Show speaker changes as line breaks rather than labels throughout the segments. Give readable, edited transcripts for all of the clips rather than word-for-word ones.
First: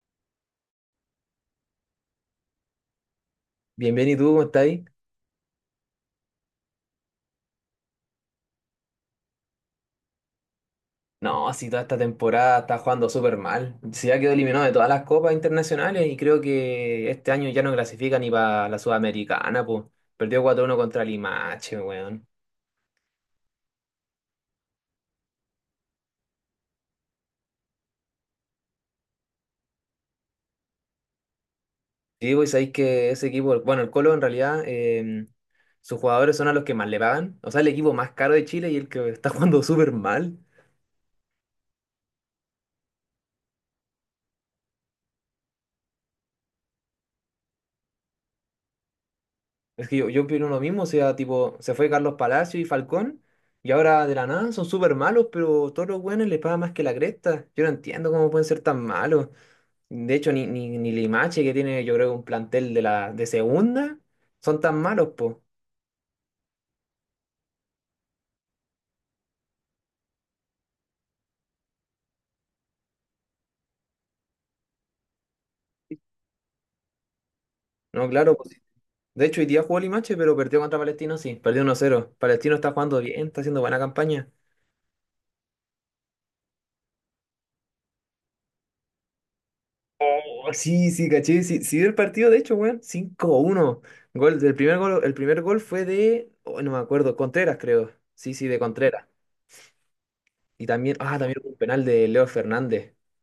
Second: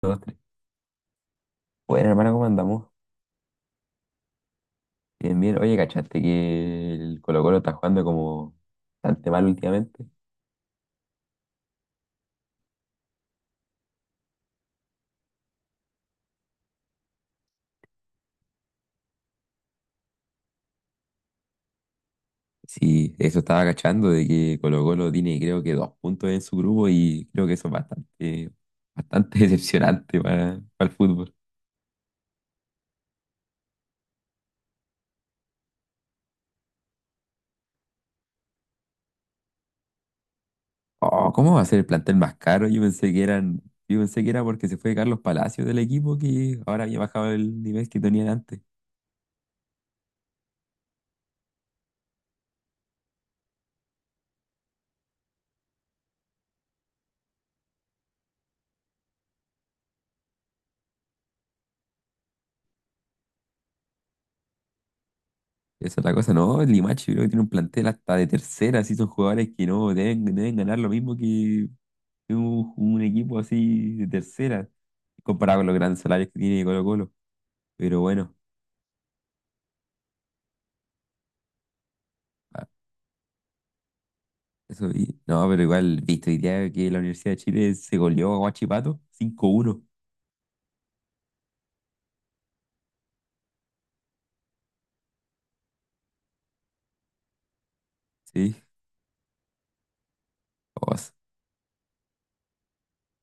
2, 3. Bueno, hermano, ¿cómo andamos?
Bien, bien, ¿y tú cómo estás ahí?
Bien, bien. Oye, ¿cachaste que el Colo-Colo está jugando como bastante mal últimamente?
No, si toda esta temporada está jugando súper mal. Se ya quedó eliminado de todas las copas internacionales y creo que este año ya no clasifica ni para la Sudamericana, pues. Perdió 4-1 contra Limache, weón.
Sí, eso estaba cachando de que Colo-Colo tiene creo que dos puntos en su grupo y creo que eso es bastante decepcionante para el fútbol.
Sí, pues sabéis que ese equipo, bueno, el Colo en realidad, sus jugadores son a los que más le pagan. O sea, el equipo más caro de Chile y el que está jugando súper mal.
Oh, ¿cómo va a ser el plantel más caro? Yo pensé que era porque se fue Carlos Palacios del equipo que ahora había bajado el nivel que tenían antes.
Es que yo opino lo mismo, o sea, tipo, se fue Carlos Palacio y Falcón, y ahora de la nada son súper malos, pero todos los buenos les pagan más que la cresta. Yo no entiendo cómo pueden ser tan malos. De hecho, ni Limache, que tiene, yo creo, un plantel de la de segunda, son tan malos, po.
Esa es la cosa, no, el Limache creo que tiene un plantel hasta de tercera, así son jugadores que no deben, deben ganar lo mismo que un equipo así de tercera, comparado con los grandes salarios que tiene Colo-Colo. Pero
No,
bueno,
claro, pues, de hecho, hoy día jugó Limache, pero perdió contra Palestino, sí, perdió 1-0. Palestino
ah,
está jugando bien, está haciendo buena campaña.
no, pero igual, viste, hoy día que la Universidad de Chile se goleó a Huachipato 5-1.
Oh, sí, sí, caché. Sí, sí vi el partido, de hecho, weón. 5-1. Gol, el primer gol fue de. Oh, no me acuerdo. Contreras, creo. Sí, sí,
Sí,
de Contreras. Y
o,
también.
s-
Ah, también hubo un penal de Leo Fernández.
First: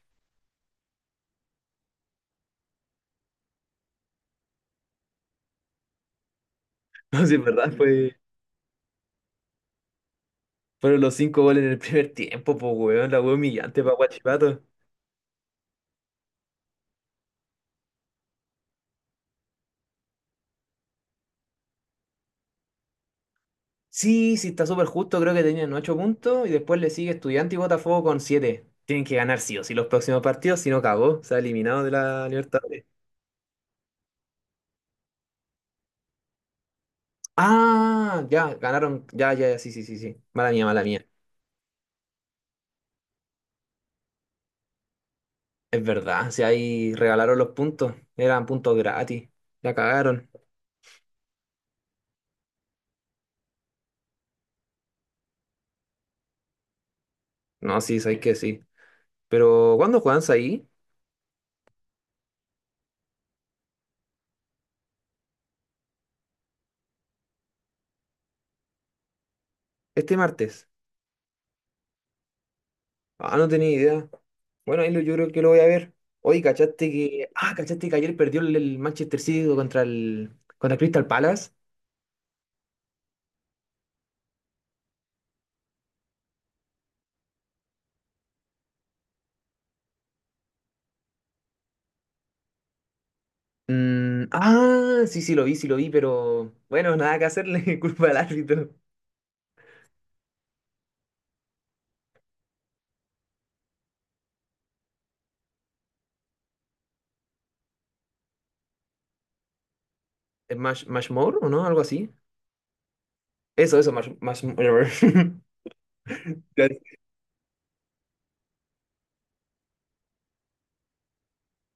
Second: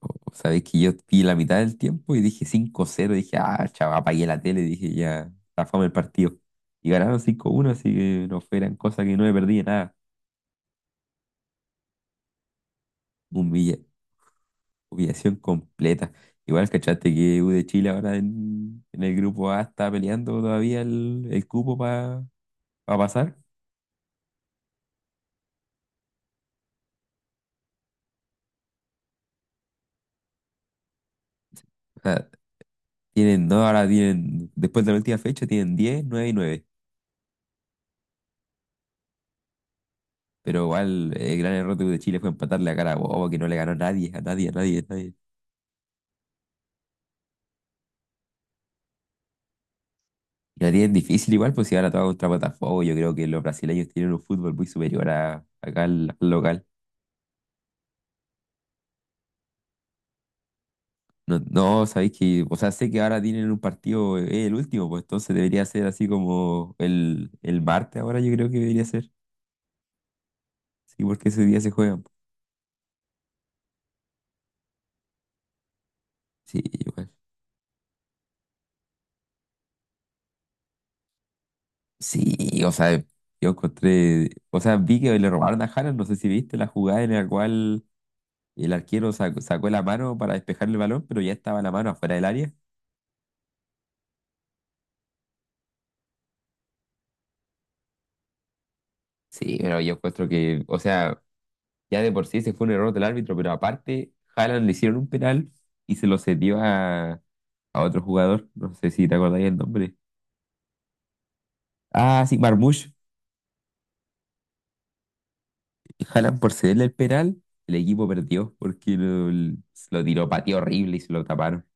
sabéis que yo vi la mitad del tiempo y dije 5-0. Dije, ah, chaval, apagué la tele. Dije, ya, la fama el partido. Y ganaron
No sé,
5-1,
¿verdad?
así que no fue gran cosa, que no me perdí de nada.
Fueron los cinco goles en el primer tiempo, pues, weón. La weón humillante para Guachipato.
Humillación completa. Igual, ¿cachaste que U de Chile ahora en el grupo A está peleando todavía el cupo para pasar?
Sí, sí, está súper justo. Creo que tenían 8 puntos. Y después le sigue Estudiante y Botafogo con siete. Tienen que ganar sí o sí los próximos partidos. Si no, cagó. Se ha eliminado de
O sea,
la Libertadores.
no, ahora tienen, después de la última fecha, tienen diez, 9 y nueve.
Ah, ya, ganaron. Ya, ya, ya, sí, sí, sí, sí. Mala
Pero
mía, mala mía.
igual, el gran error de U de Chile fue empatarle a Carabobo, que no le ganó a nadie, a nadie, a nadie, a nadie.
Es verdad, si ahí regalaron los puntos, eran puntos gratis, la cagaron.
Y la tienen difícil igual, pues si ahora todo contra Botafogo, yo creo que los brasileños tienen un fútbol muy superior a, acá al local.
No, sí, sabéis que sí. Pero, ¿cuándo juegan ahí?
No, no, sabéis que, o sea, sé que ahora tienen un partido, es el último, pues entonces debería ser así como el martes ahora, yo creo que debería ser.
Este martes.
Sí, porque ese día se juegan, pues.
Ah, no tenía idea. Bueno, ahí yo creo que lo voy a ver. Oye,
Sí,
¿cachaste
igual.
que. Ah, ¿cachaste que ayer perdió el Manchester City contra el Crystal Palace?
Sí, o sea, yo encontré, o sea, vi que le robaron a Haaland, no sé si viste la jugada en la cual el arquero sacó la mano para despejar el balón, pero ya estaba la mano afuera del área.
Ah, sí, sí, lo vi, sí lo vi. Bueno, nada que hacerle, culpa al árbitro.
Sí, pero yo encuentro que, o sea, ya de por sí se fue un error del árbitro, pero aparte, Haaland le hicieron un penal y se lo cedió a otro jugador, no sé si te acordáis el nombre.
¿Es Mashmore o no? Algo así.
Ah, sí, Marmoush.
Eso, Mashmore.
Jalan por cederle el penal, el equipo perdió porque lo tiró patio horrible y se lo taparon.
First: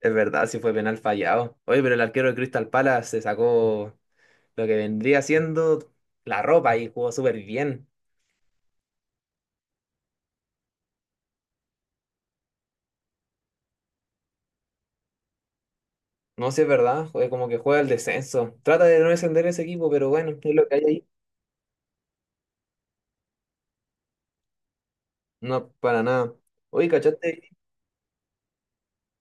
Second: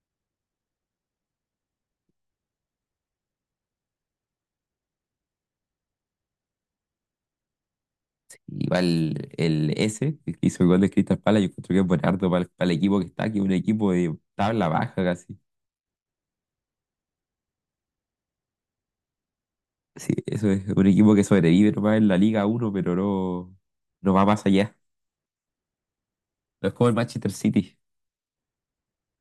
Es verdad, sí fue penal fallado. Oye, pero el arquero de Crystal Palace se sacó lo que vendría siendo la ropa y jugó súper bien.
Sí, igual el S, el que hizo el gol de Crystal Palace, yo creo que es buen harto para el equipo que está, que es un equipo de tabla baja casi.
No sé, es verdad, como que juega el descenso. Trata de no descender ese equipo, pero
Sí,
bueno,
eso
es
es
lo que hay
un
ahí.
equipo que sobrevive nomás en la Liga uno, pero no, no va más allá.
No, para nada.
No es como
Oye,
el Manchester
¿cachaste?
City.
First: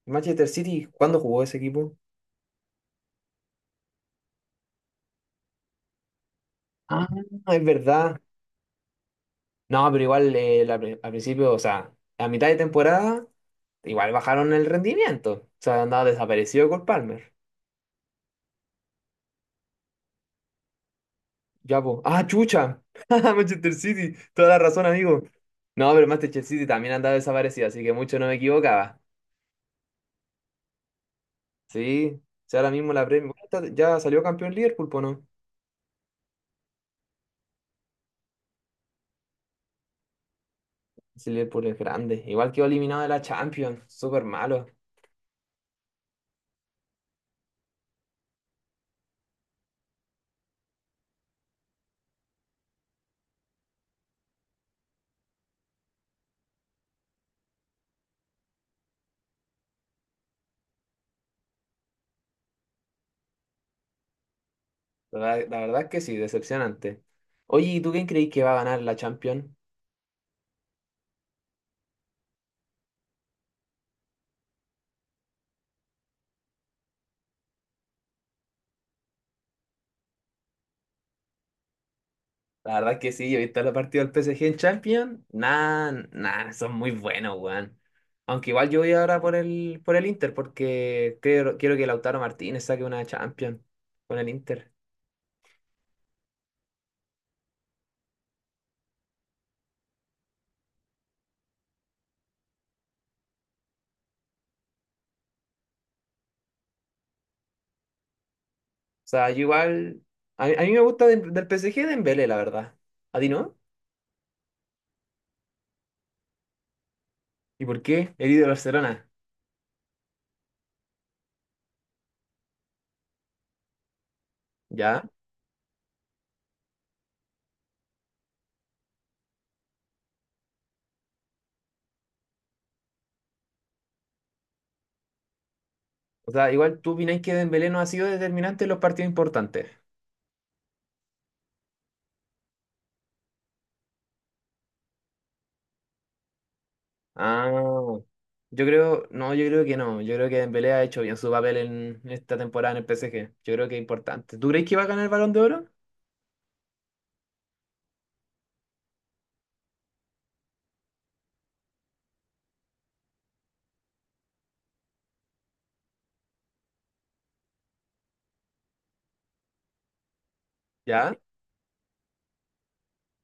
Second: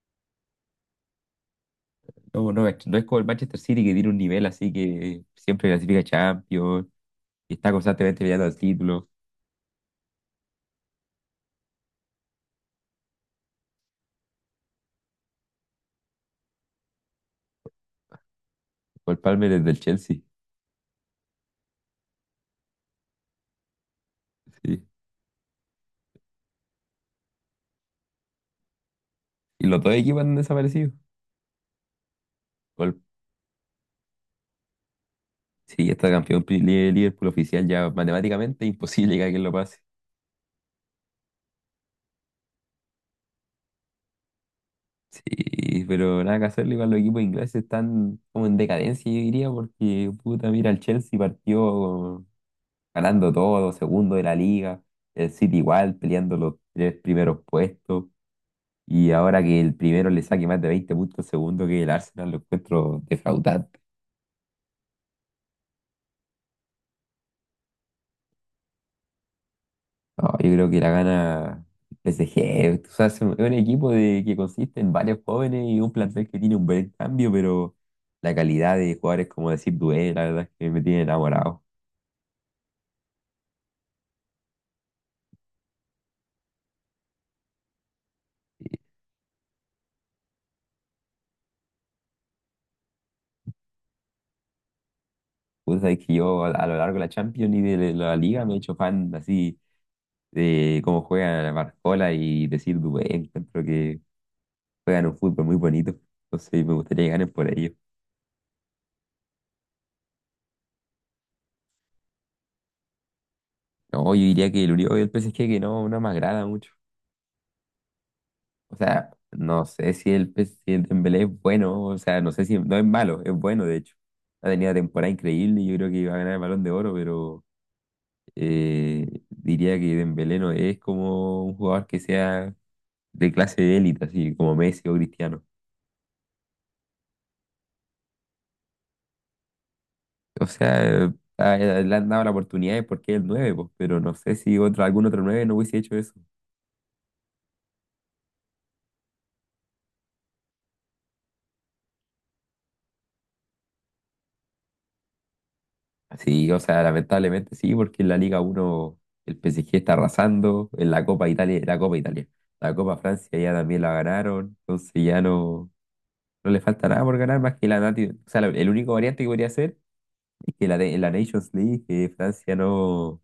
Manchester City, ¿cuándo jugó ese equipo?
No, no, es no es como el Manchester City, que tiene un nivel así que siempre clasifica Champions
Ah,
y
es
está constantemente
verdad.
peleando el título.
No, pero igual al principio, o sea, a mitad de temporada, igual bajaron el rendimiento. O sea, andaba desaparecido con Palmer.
Cole Palmer es del Chelsea.
Ya, po. Ah, chucha. Manchester City. Toda la
Sí.
razón, amigo. No, pero Manchester City también andaba desaparecido, así que mucho no me equivocaba.
Y los dos equipos han desaparecido.
Sí. Si ahora mismo
Cole-
la Premier. Bueno, ya salió campeón Liverpool, po, ¿no?
sí, está campeón pri- li- Liverpool oficial ya matemáticamente imposible que alguien lo pase.
Sí, Liverpool es grande. Igual quedó eliminado de la Champions. Súper malo.
Sí, pero nada que hacerle, igual los equipos ingleses están como en decadencia, yo diría, porque puta, mira, el Chelsea partió ganando todo, segundo de la liga, el City igual, peleando los tres primeros puestos, y ahora que el primero le saque más de 20 puntos al segundo, que el Arsenal, lo encuentro defraudado.
La verdad es que sí, decepcionante. Oye, ¿y tú quién creís que va a ganar la Champions?
No, yo creo que la gana PSG. O sea, es un equipo de, que consiste en varios jóvenes y un plantel que tiene un buen cambio, pero la calidad de jugadores, como decir, Dué, la verdad es que me tiene enamorado.
La verdad que sí, ahorita los partidos del PSG en Champions, nada, nada, son muy buenos, weón. Aunque igual
Y,
yo voy ahora por el Inter, porque creo, quiero que Lautaro Martínez saque una Champions con el Inter.
puta, es que yo a lo largo de la Champions y de la Liga me he hecho fan así de cómo juega Barcola y decir Dué. Encuentro que juegan un fútbol muy bonito. Entonces me gustaría que ganen por ello.
O sea, yo igual, a mí me gusta del PSG Dembélé, la verdad. ¿A ti no?
No, yo diría que el Uribe y el PSG que no, no me agrada mucho.
¿Y por qué? El ídolo de
O
Barcelona,
sea, no sé si el, pe- si el Dembélé es bueno, o sea, no sé si no es malo, es bueno de hecho. Ha tenido una
¿ya?
temporada increíble y yo creo que iba a ganar el Balón de Oro, pero diría que Dembélé no es como un jugador que sea de clase de élite, así como Messi o Cristiano.
O sea, igual tú opináis que Dembélé no ha sido determinante en los partidos importantes.
O sea, a- le han dado la oportunidad porque es el nueve, pues, pero no sé si otro, algún otro nueve no hubiese hecho eso.
Ah, yo creo, no, yo creo que no. Yo creo que Dembélé ha hecho bien su papel en esta temporada en el PSG. Yo creo que es importante. ¿Tú crees que va a ganar el Balón de Oro?
Sí, o sea, lamentablemente sí, porque en la Liga uno el PSG está arrasando, en la Copa Italia, la Copa Italia, la Copa Francia ya también la ganaron, entonces ya no, no le falta nada por ganar más que la Nati, o sea, lo- el único variante que podría ser es que en la
¿Ya?
Nations League que Francia no,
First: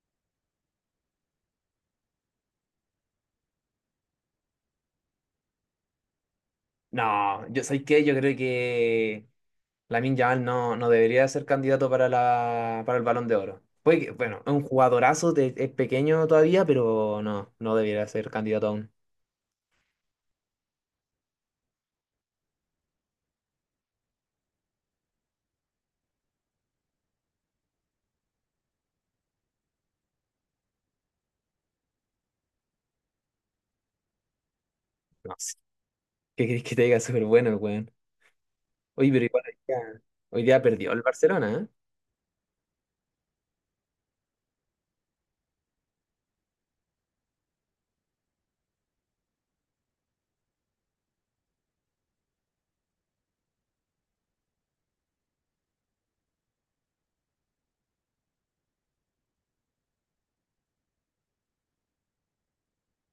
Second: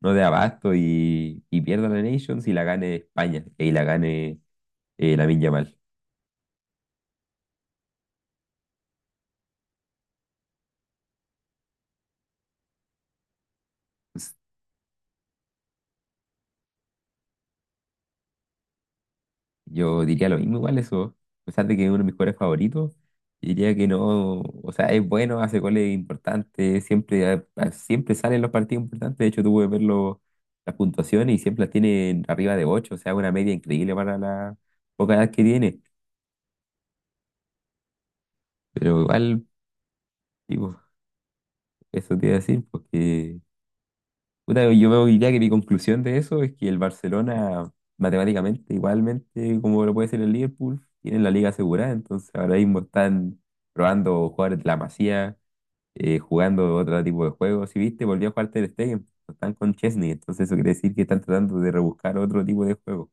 no dé abasto y pierda la Nations y la gane España, y la gane Lamine Yamal.
No, yo ¿sabes qué? Yo creo que Lamine Yamal no, no debería ser candidato para la, para el Balón de Oro. Puede que, bueno, es un jugadorazo, es pequeño todavía, pero no, no debería ser candidato aún.
Yo diría lo mismo igual eso. A pesar de que es uno de mis jugadores favoritos, diría que no, o sea, es bueno, hace goles importantes, siempre, a- siempre sale en los partidos importantes. De hecho, tuve que ver las puntuaciones y siempre las tiene arriba de 8, o sea, una media increíble para la poca edad
No
que
sé.
tiene.
¿Qué crees que te diga? Súper bueno el weón.
Pero
Oye, pero igual
igual,
hoy día
digo,
perdió el Barcelona, ¿eh?
eso te iba a decir, porque puta, yo veo hoy día que mi conclusión de eso es que el Barcelona, matemáticamente, igualmente, como lo puede ser el Liverpool, tienen la liga asegurada, entonces ahora mismo están probando jugadores de la Masía, jugando otro tipo de juegos. Si viste, volvió a jugar Ter Stegen, están con Chesney, entonces eso quiere decir que están tratando de rebuscar otro tipo de juego.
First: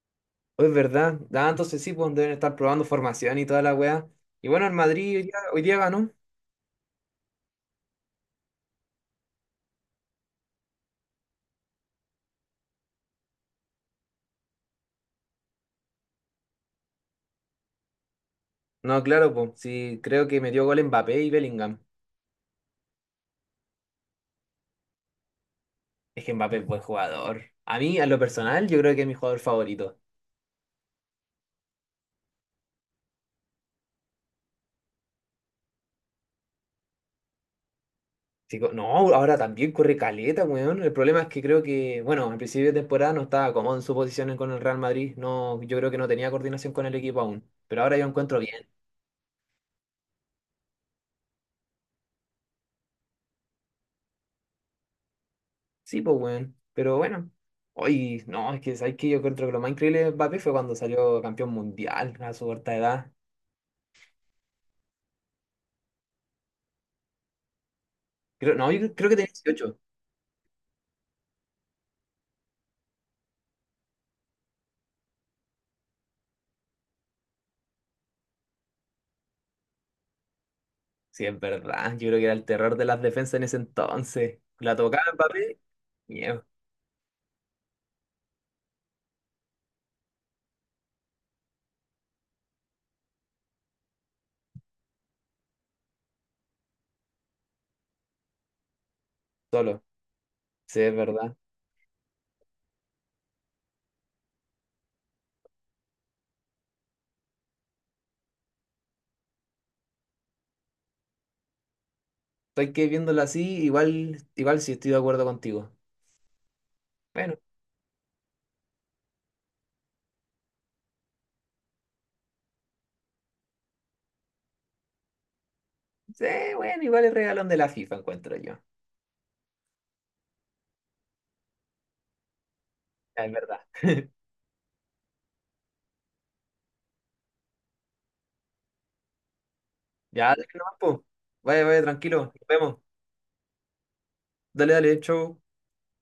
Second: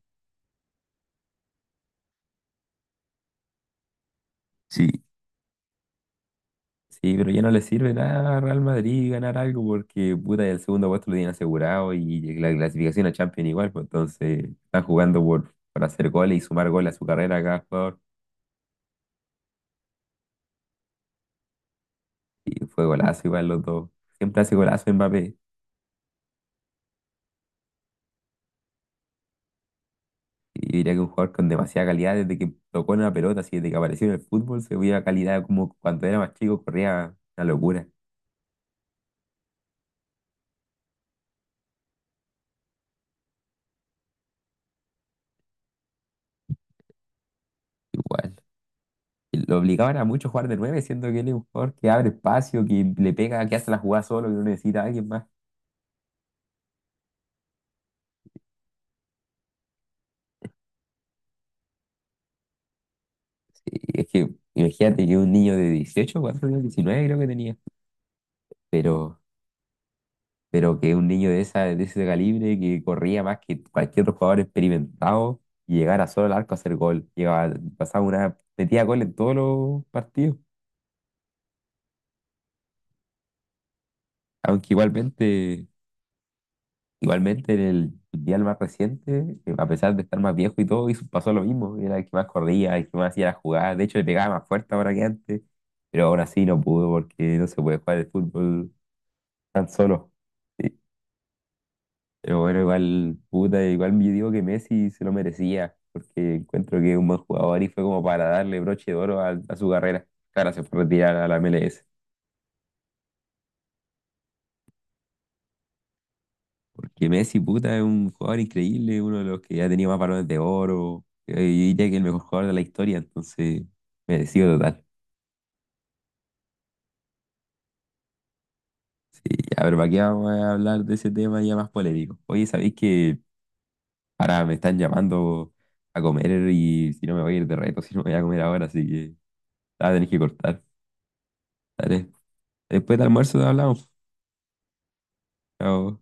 Oh, es verdad. Ah, entonces sí, pues deben estar probando formación y toda la weá. Y bueno, el Madrid hoy día ganó.
Sí, pero ya no le sirve nada a Real Madrid ganar algo porque puta, el segundo puesto lo tienen asegurado y la clasificación a Champions igual, pues entonces están jugando por hacer goles y sumar goles a su carrera cada jugador.
No, claro, pues sí, creo que metió gol Mbappé y Bellingham.
Y fue golazo igual los dos. Siempre hace golazo Mbappé.
Es que Mbappé es buen jugador. A mí, a lo personal, yo creo que es mi jugador favorito.
Y yo diría que un jugador con demasiada calidad desde que tocó una pelota, así desde que apareció en el fútbol, se veía calidad como cuando era más chico, corría una locura.
Sí, no, ahora también corre caleta, weón. El problema es que creo que, bueno, al principio de temporada no estaba cómodo en su posición con el Real Madrid. No, yo creo que no tenía coordinación con el equipo aún. Pero ahora yo
Igual.
encuentro bien.
Y lo obligaban a mucho a jugar de nueve, siendo que él es un jugador que abre espacio, que le pega, que hace la jugada solo, que no necesita a alguien más.
Sí, pues, weón. Pero bueno. Hoy, no, es que sabes que yo encuentro que lo más increíble de Mbappé fue cuando salió campeón mundial a su corta edad.
Y es que, imagínate, que un niño de 18 ¿cuántos años? 19 creo que tenía.
Creo, no, yo creo que
Pero,
tenía 18.
pero que un niño de, esa, de ese calibre que corría más que cualquier otro jugador experimentado y llegara solo al arco a hacer gol. Llegaba, pasaba una, metía gol en todos los partidos.
Sí, es verdad. Yo creo que era el terror de las defensas en ese entonces.
Aunque
La tocaba Mbappé, miedo,
igualmente en el mundial más reciente, a pesar de estar más viejo y todo, hizo- pasó lo mismo. Era el que más corría, el que más hacía la jugada. De hecho, le pegaba más fuerte ahora que antes. Pero aún así no pudo porque no se puede jugar el fútbol tan
solo.
solo.
Sí, es verdad.
Pero bueno, igual, puta, igual yo digo que Messi se lo merecía, porque encuentro que es un buen jugador y fue como para darle broche de oro a su carrera. Claro, se fue a retirar a la MLS.
Estoy que viéndolo así, igual, igual sí estoy de acuerdo contigo.
Porque Messi,
Bueno,
puta, es un jugador increíble, uno de los que ha tenido más balones de oro. Eh, yo diría que el mejor jugador de la historia, entonces, merecido total.
sí, bueno, igual el regalón de la FIFA encuentro yo.
Sí, ya, pero ¿para qué vamos a hablar de ese tema ya más polémico? Oye, ¿sabéis que
Ya, es verdad.
ahora me están llamando a comer y si no me voy a ir de reto, si no me voy a comer ahora, así que ah, tenéis que
Ya, dale
cortar,
nomás, po. Vaya, vaya,
¿vale?
tranquilo. Nos vemos.
Después del almuerzo hablamos.
Dale, dale, chau.
Chao.